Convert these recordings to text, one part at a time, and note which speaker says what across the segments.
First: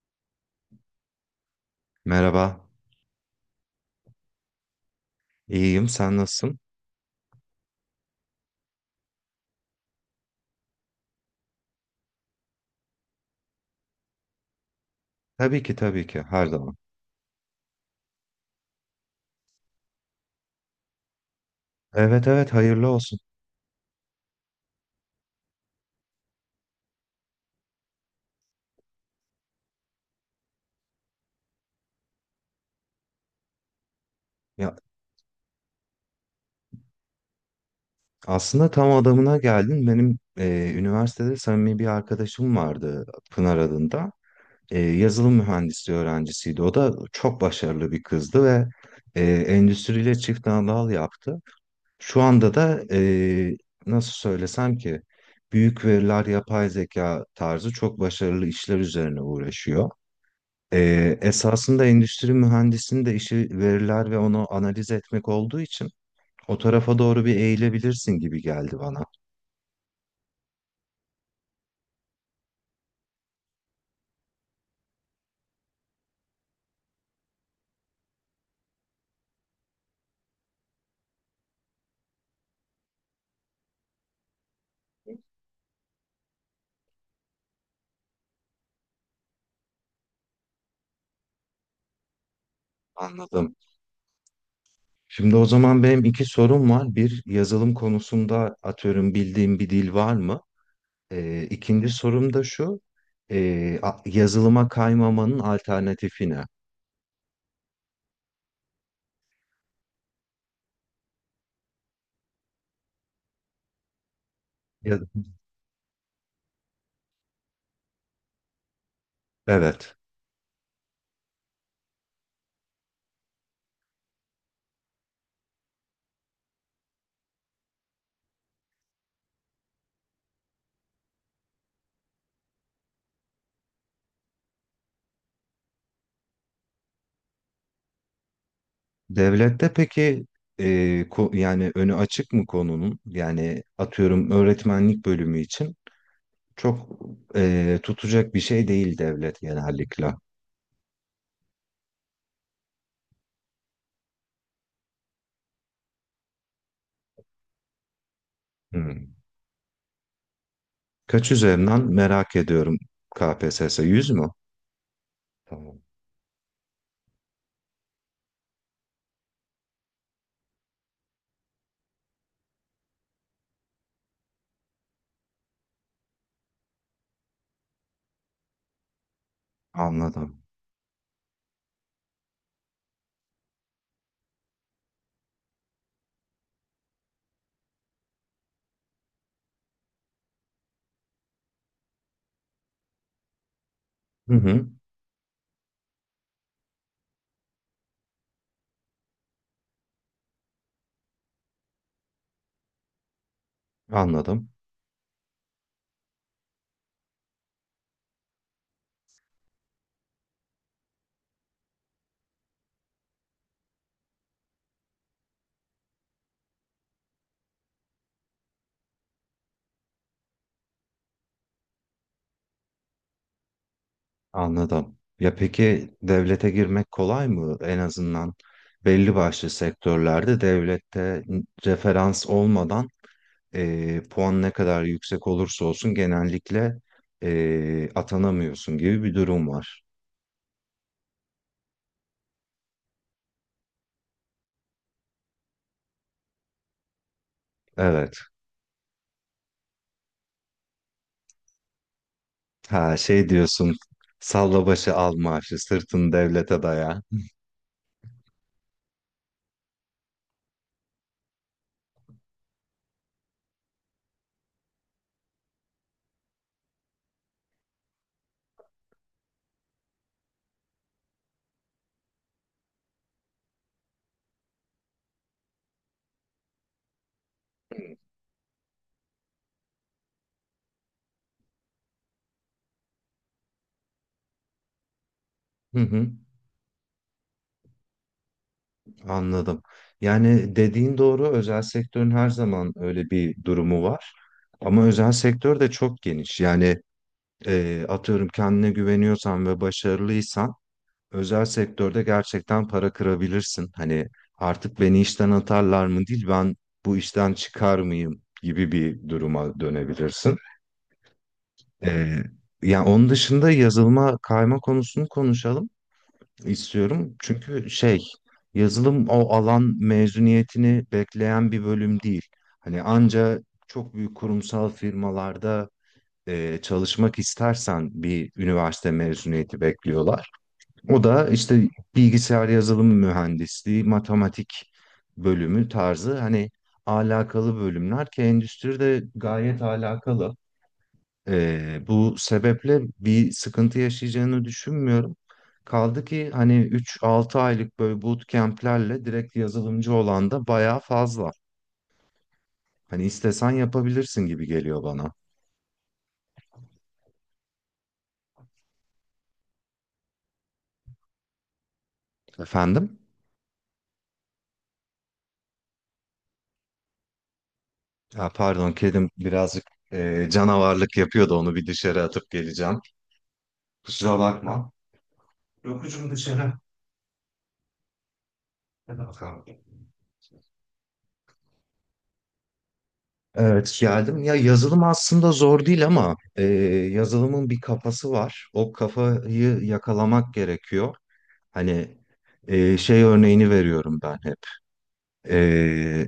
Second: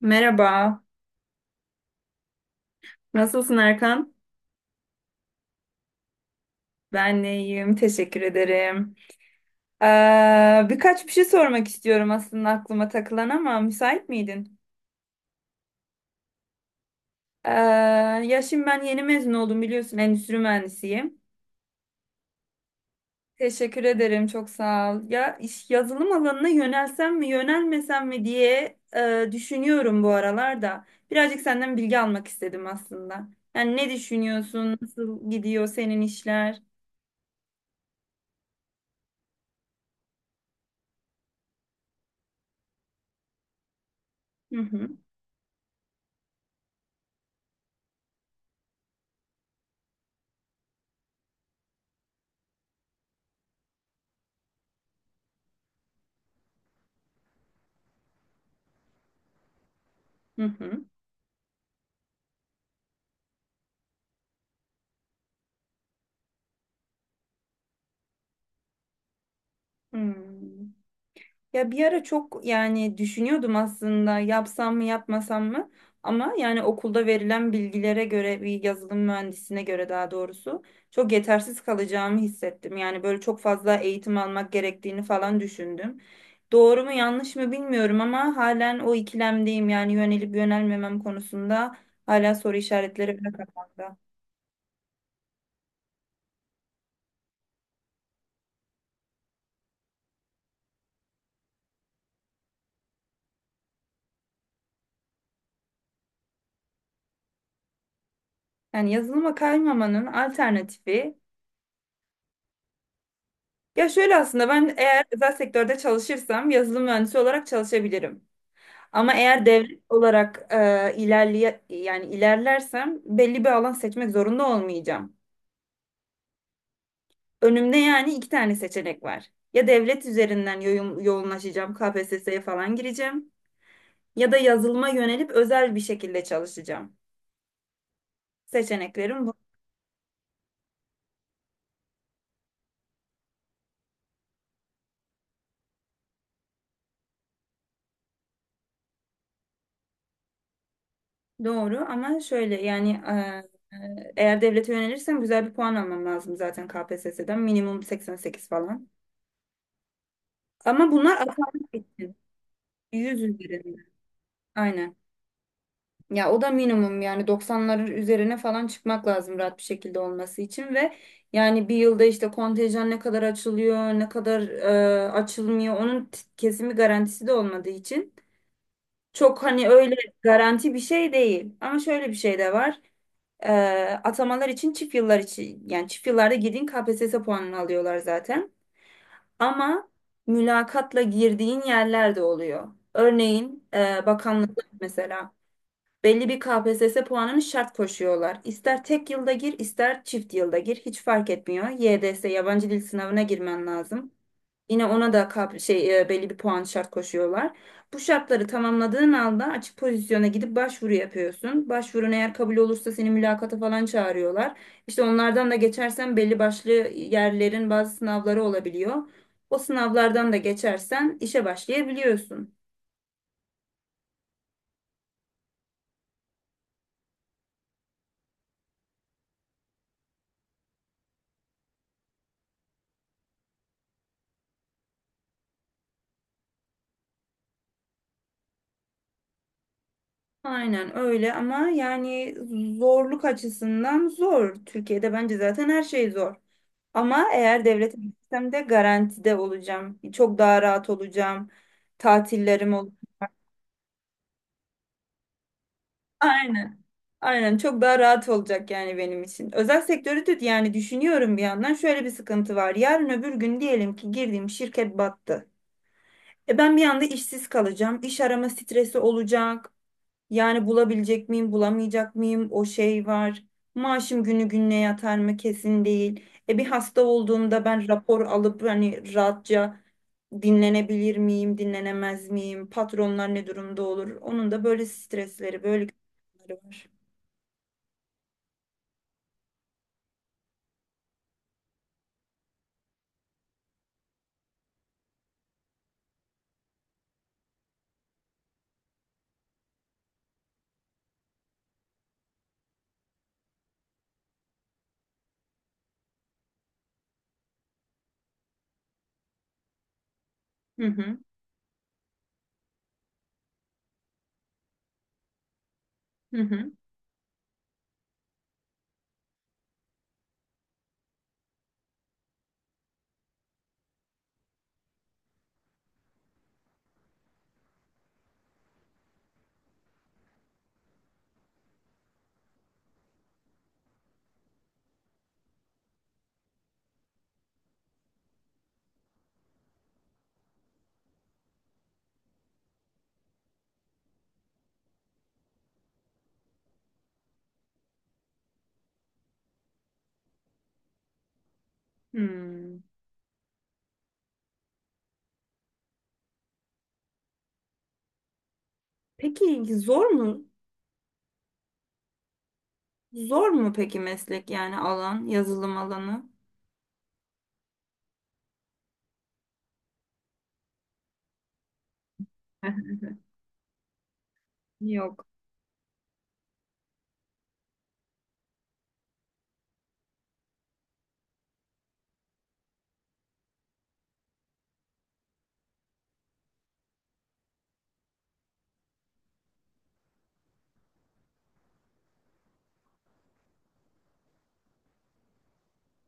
Speaker 1: Merhaba,
Speaker 2: Merhaba,
Speaker 1: nasılsın Erkan?
Speaker 2: iyiyim. Sen nasılsın?
Speaker 1: Ben de iyiyim, teşekkür ederim. Birkaç bir şey sormak istiyorum aslında aklıma takılan ama müsait miydin?
Speaker 2: Tabii ki, tabii ki. Her zaman.
Speaker 1: Ee, Ya şimdi ben yeni mezun oldum biliyorsun, endüstri mühendisiyim.
Speaker 2: Evet, evet. Hayırlı olsun.
Speaker 1: Teşekkür ederim, çok sağ ol. Ya iş yazılım alanına yönelsem mi, yönelmesem mi diye düşünüyorum bu aralarda. Birazcık senden bilgi almak istedim aslında. Yani ne
Speaker 2: Ya
Speaker 1: düşünüyorsun, nasıl gidiyor senin işler?
Speaker 2: aslında tam adamına geldin. Benim üniversitede samimi bir arkadaşım vardı, Pınar adında.
Speaker 1: Hı hı,
Speaker 2: Yazılım mühendisliği öğrencisiydi. O da çok başarılı bir kızdı ve endüstriyle çift dal yaptı. Şu anda da nasıl söylesem ki büyük veriler, yapay zeka tarzı çok başarılı işler üzerine uğraşıyor.
Speaker 1: hı hı.
Speaker 2: Esasında endüstri mühendisinin de işi veriler ve onu analiz etmek olduğu için o tarafa doğru bir eğilebilirsin gibi geldi bana.
Speaker 1: Hmm. Ya bir ara çok yani düşünüyordum aslında yapsam mı yapmasam mı ama yani okulda verilen bilgilere göre bir yazılım mühendisine göre daha doğrusu çok yetersiz kalacağımı hissettim. Yani böyle çok fazla eğitim almak gerektiğini falan düşündüm. Doğru mu yanlış mı bilmiyorum ama halen o ikilemdeyim yani yönelip yönelmemem konusunda hala soru işaretleri bile
Speaker 2: Anladım.
Speaker 1: kafamda.
Speaker 2: Şimdi o zaman benim iki sorum var. Bir, yazılım konusunda atıyorum bildiğim bir dil var mı? İkinci sorum da şu. Yazılıma kaymamanın alternatifi ne?
Speaker 1: Yani yazılıma kaymamanın alternatifi ya şöyle aslında ben
Speaker 2: Ya-
Speaker 1: eğer özel sektörde çalışırsam yazılım mühendisi olarak çalışabilirim. Ama eğer devlet
Speaker 2: evet.
Speaker 1: olarak ilerleye yani ilerlersem belli bir alan seçmek zorunda olmayacağım. Önümde yani iki tane seçenek var. Ya devlet üzerinden yoğunlaşacağım, KPSS'ye falan gireceğim ya da yazılıma yönelip özel bir şekilde çalışacağım. Seçeneklerim bu.
Speaker 2: Devlette peki e, yani önü açık mı konunun? Yani atıyorum öğretmenlik bölümü için çok tutacak bir şey değil devlet genellikle.
Speaker 1: Doğru ama şöyle yani eğer devlete yönelirsem güzel bir puan almam lazım zaten KPSS'den minimum 88 falan.
Speaker 2: Hmm.
Speaker 1: Ama bunlar
Speaker 2: Kaç
Speaker 1: atanmak
Speaker 2: üzerinden
Speaker 1: için
Speaker 2: merak ediyorum.
Speaker 1: 100 üzerinde.
Speaker 2: KPSS 100 mü?
Speaker 1: Aynen.
Speaker 2: Tamam.
Speaker 1: Ya o da minimum yani 90'ların üzerine falan çıkmak lazım rahat bir şekilde olması için ve yani bir yılda işte kontenjan ne kadar açılıyor, ne kadar açılmıyor onun kesimi garantisi de olmadığı için çok hani öyle
Speaker 2: Anladım.
Speaker 1: garanti bir şey değil. Ama şöyle bir şey de var. E, Atamalar için çift yıllar için yani çift yıllarda girdiğin KPSS puanını alıyorlar zaten. Ama mülakatla girdiğin yerler de oluyor. Örneğin
Speaker 2: Hı
Speaker 1: bakanlıklar
Speaker 2: hı,
Speaker 1: mesela belli bir KPSS puanını şart koşuyorlar. İster tek yılda gir, ister çift yılda gir, hiç fark etmiyor. YDS yabancı dil sınavına girmen lazım.
Speaker 2: anladım.
Speaker 1: Yine ona da belli bir puan şart koşuyorlar. Bu şartları tamamladığın anda açık pozisyona gidip başvuru yapıyorsun. Başvurun eğer kabul olursa seni mülakata falan çağırıyorlar. İşte onlardan da geçersen belli başlı yerlerin bazı sınavları olabiliyor. O sınavlardan da geçersen işe başlayabiliyorsun.
Speaker 2: Anladım. Ya peki devlete girmek kolay mı? En azından belli başlı sektörlerde devlette referans olmadan puan ne kadar yüksek olursa olsun genellikle atanamıyorsun gibi bir durum var.
Speaker 1: Aynen öyle ama yani zorluk açısından zor. Türkiye'de bence zaten her şey zor. Ama eğer devlete
Speaker 2: Evet.
Speaker 1: gitsem de garantide olacağım. Çok daha rahat olacağım. Tatillerim olur.
Speaker 2: Ha, şey diyorsun: salla başı al maaşı, sırtını devlete
Speaker 1: Aynen.
Speaker 2: daya.
Speaker 1: Aynen çok daha rahat olacak yani benim için. Özel sektörü de yani düşünüyorum bir yandan şöyle bir sıkıntı var. Yarın öbür gün diyelim ki girdiğim şirket battı. E ben bir anda işsiz kalacağım. İş arama stresi olacak. Yani bulabilecek miyim, bulamayacak mıyım? O şey var. Maaşım günü gününe yatar mı kesin değil. E bir hasta olduğumda ben rapor alıp hani rahatça dinlenebilir miyim, dinlenemez miyim? Patronlar ne durumda olur? Onun da böyle stresleri,
Speaker 2: Hı
Speaker 1: böyle
Speaker 2: hı,
Speaker 1: gündemleri var.
Speaker 2: anladım. Yani dediğin doğru, özel sektörün her zaman öyle bir durumu var. Ama özel sektör de çok geniş. Yani atıyorum kendine güveniyorsan ve başarılıysan özel sektörde gerçekten para kırabilirsin. Hani artık beni işten atarlar mı değil, ben bu işten çıkar mıyım gibi bir duruma dönebilirsin.
Speaker 1: Hı hı.
Speaker 2: Eee yani onun dışında yazılıma kayma konusunu konuşalım
Speaker 1: Hı hı.
Speaker 2: istiyorum. Çünkü şey, yazılım o alan mezuniyetini bekleyen bir bölüm değil. Hani anca çok büyük kurumsal firmalarda çalışmak istersen bir üniversite mezuniyeti bekliyorlar. O da işte bilgisayar yazılım mühendisliği, matematik bölümü tarzı hani alakalı bölümler, ki endüstride gayet alakalı. Bu sebeple bir sıkıntı yaşayacağını düşünmüyorum. Kaldı ki hani 3-6 aylık böyle bootcamp'lerle direkt yazılımcı olan da bayağı fazla.
Speaker 1: Hmm.
Speaker 2: Hani istesen yapabilirsin gibi geliyor bana.
Speaker 1: Peki zor mu?
Speaker 2: Efendim?
Speaker 1: Zor mu peki meslek yani alan, yazılım alanı?
Speaker 2: Ha, pardon, kedim birazcık canavarlık yapıyordu, onu bir dışarı atıp geleceğim. Kusura bakma.
Speaker 1: Yok.
Speaker 2: Yokucum dışarı. Hadi bakalım. Evet, geldim. Ya yazılım aslında zor değil ama yazılımın bir kafası var. O kafayı yakalamak gerekiyor. Hani şey örneğini veriyorum ben hep. E,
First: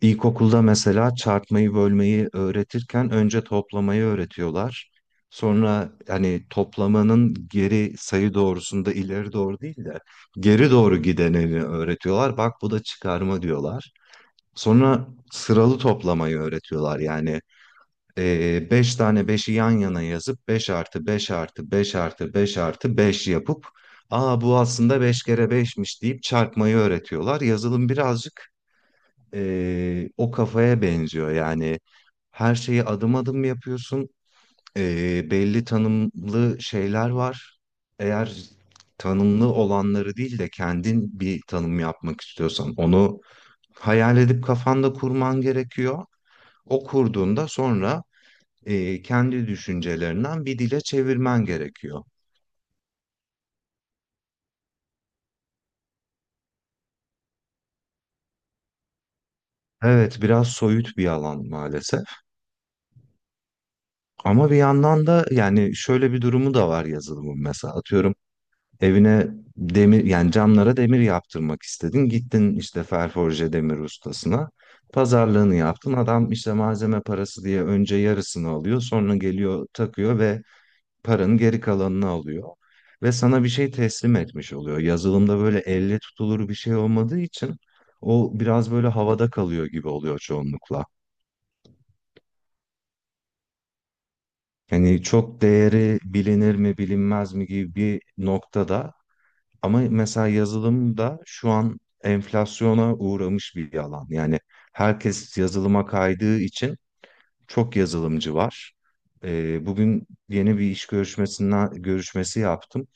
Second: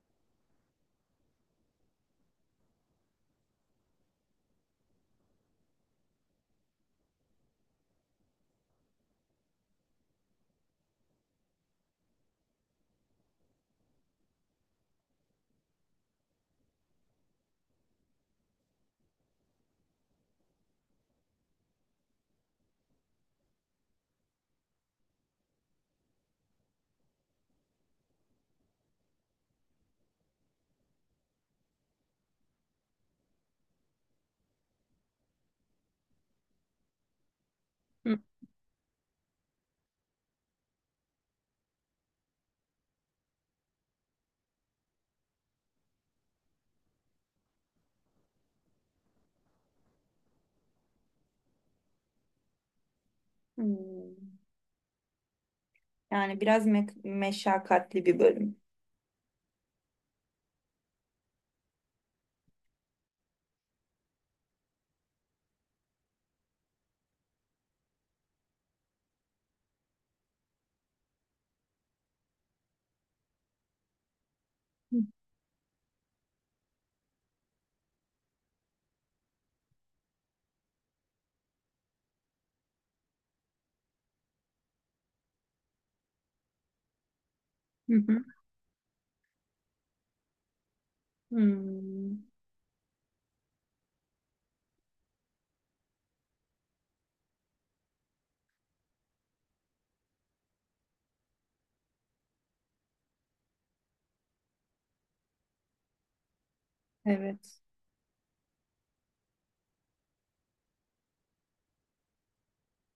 Speaker 2: İlkokulda mesela çarpmayı bölmeyi öğretirken önce toplamayı öğretiyorlar. Sonra hani toplamanın geri sayı doğrusunda ileri doğru değil de geri doğru gideneni öğretiyorlar. Bak, bu da çıkarma diyorlar. Sonra sıralı toplamayı öğretiyorlar. Yani 5 tane beşi yan yana yazıp 5 artı 5 artı 5 artı 5 artı beş yapıp, aa bu aslında 5 kere beşmiş deyip çarpmayı öğretiyorlar. Yazılım birazcık o kafaya benziyor. Yani her şeyi adım adım yapıyorsun. Belli tanımlı şeyler var.
Speaker 1: Hı.
Speaker 2: Eğer tanımlı olanları değil de kendin bir tanım yapmak istiyorsan onu hayal edip kafanda kurman gerekiyor. O kurduğunda sonra kendi düşüncelerinden bir dile çevirmen gerekiyor.
Speaker 1: Hmm. Yani biraz meşakkatli bir bölüm.
Speaker 2: Evet, biraz soyut bir alan maalesef. Ama bir yandan da yani şöyle bir durumu da var yazılımın mesela. Atıyorum, evine demir, yani camlara demir yaptırmak istedin. Gittin işte ferforje demir ustasına. Pazarlığını yaptın. Adam işte malzeme parası diye önce yarısını alıyor. Sonra geliyor takıyor ve paranın geri kalanını alıyor. Ve sana bir şey teslim etmiş oluyor. Yazılımda böyle elle tutulur bir şey olmadığı için
Speaker 1: Hı hı.
Speaker 2: o biraz böyle havada kalıyor gibi oluyor çoğunlukla.
Speaker 1: Hmm,
Speaker 2: Yani çok değeri bilinir mi bilinmez mi gibi bir noktada. Ama mesela yazılım da şu an enflasyona uğramış bir alan. Yani herkes yazılıma kaydığı için
Speaker 1: evet.
Speaker 2: çok yazılımcı var. Bugün yeni bir iş görüşmesi yaptım.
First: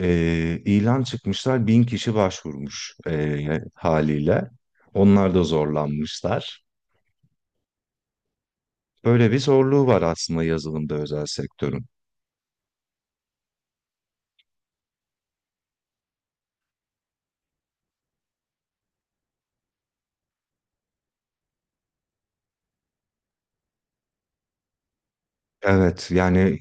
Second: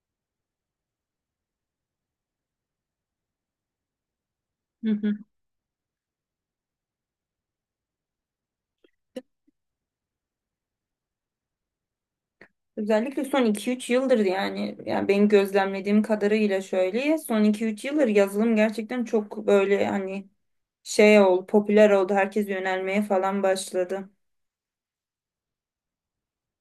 Speaker 2: İlan çıkmışlar, 1.000 kişi başvurmuş haliyle.
Speaker 1: Hı hı.
Speaker 2: Onlar da zorlanmışlar. Böyle bir zorluğu var aslında yazılımda özel sektörün.
Speaker 1: Özellikle son 2-3 yıldır yani benim gözlemlediğim kadarıyla şöyle son 2-3 yıldır yazılım gerçekten çok böyle hani şey oldu, popüler oldu, herkes yönelmeye falan başladı.
Speaker 2: Evet yani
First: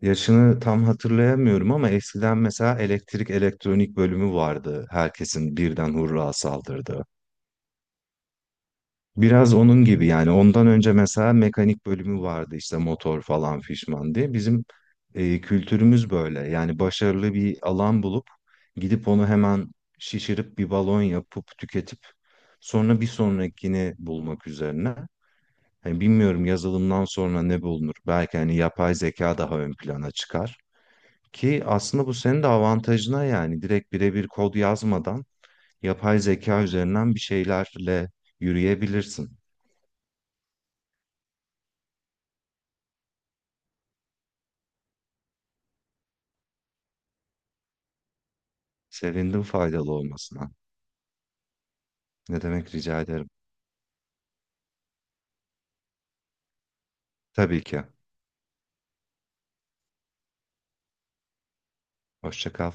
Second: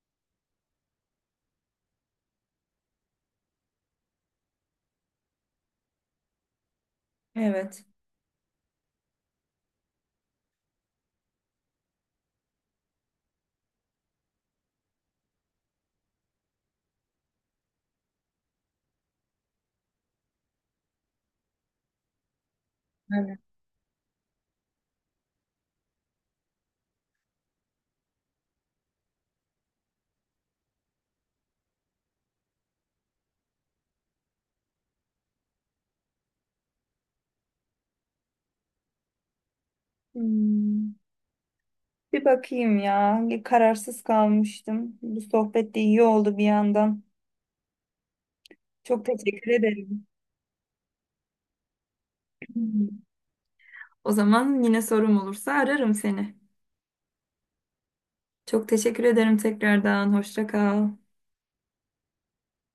Speaker 2: yaşını tam hatırlayamıyorum ama eskiden mesela elektrik elektronik bölümü vardı. Herkesin birden hurra saldırdı.
Speaker 1: Evet.
Speaker 2: Biraz onun gibi, yani ondan önce mesela mekanik bölümü vardı işte motor falan fişman diye. Bizim kültürümüz böyle yani: başarılı bir alan bulup gidip onu hemen şişirip bir balon yapıp tüketip sonra bir
Speaker 1: Evet.
Speaker 2: sonrakini bulmak üzerine. Hani bilmiyorum yazılımdan sonra ne bulunur, belki hani yapay zeka daha ön plana çıkar. Ki aslında bu senin de avantajına, yani direkt birebir kod yazmadan yapay zeka üzerinden bir şeylerle yürüyebilirsin.
Speaker 1: Hmm, bir bakayım ya, kararsız kalmıştım. Bu sohbet de iyi oldu bir yandan. Çok
Speaker 2: Sevindim
Speaker 1: teşekkür
Speaker 2: faydalı
Speaker 1: ederim.
Speaker 2: olmasına. Ne demek, rica
Speaker 1: Hmm.
Speaker 2: ederim.
Speaker 1: O zaman yine sorum olursa ararım seni.
Speaker 2: Tabii ki.
Speaker 1: Çok teşekkür ederim tekrardan. Hoşça kal.
Speaker 2: Hoşça kal.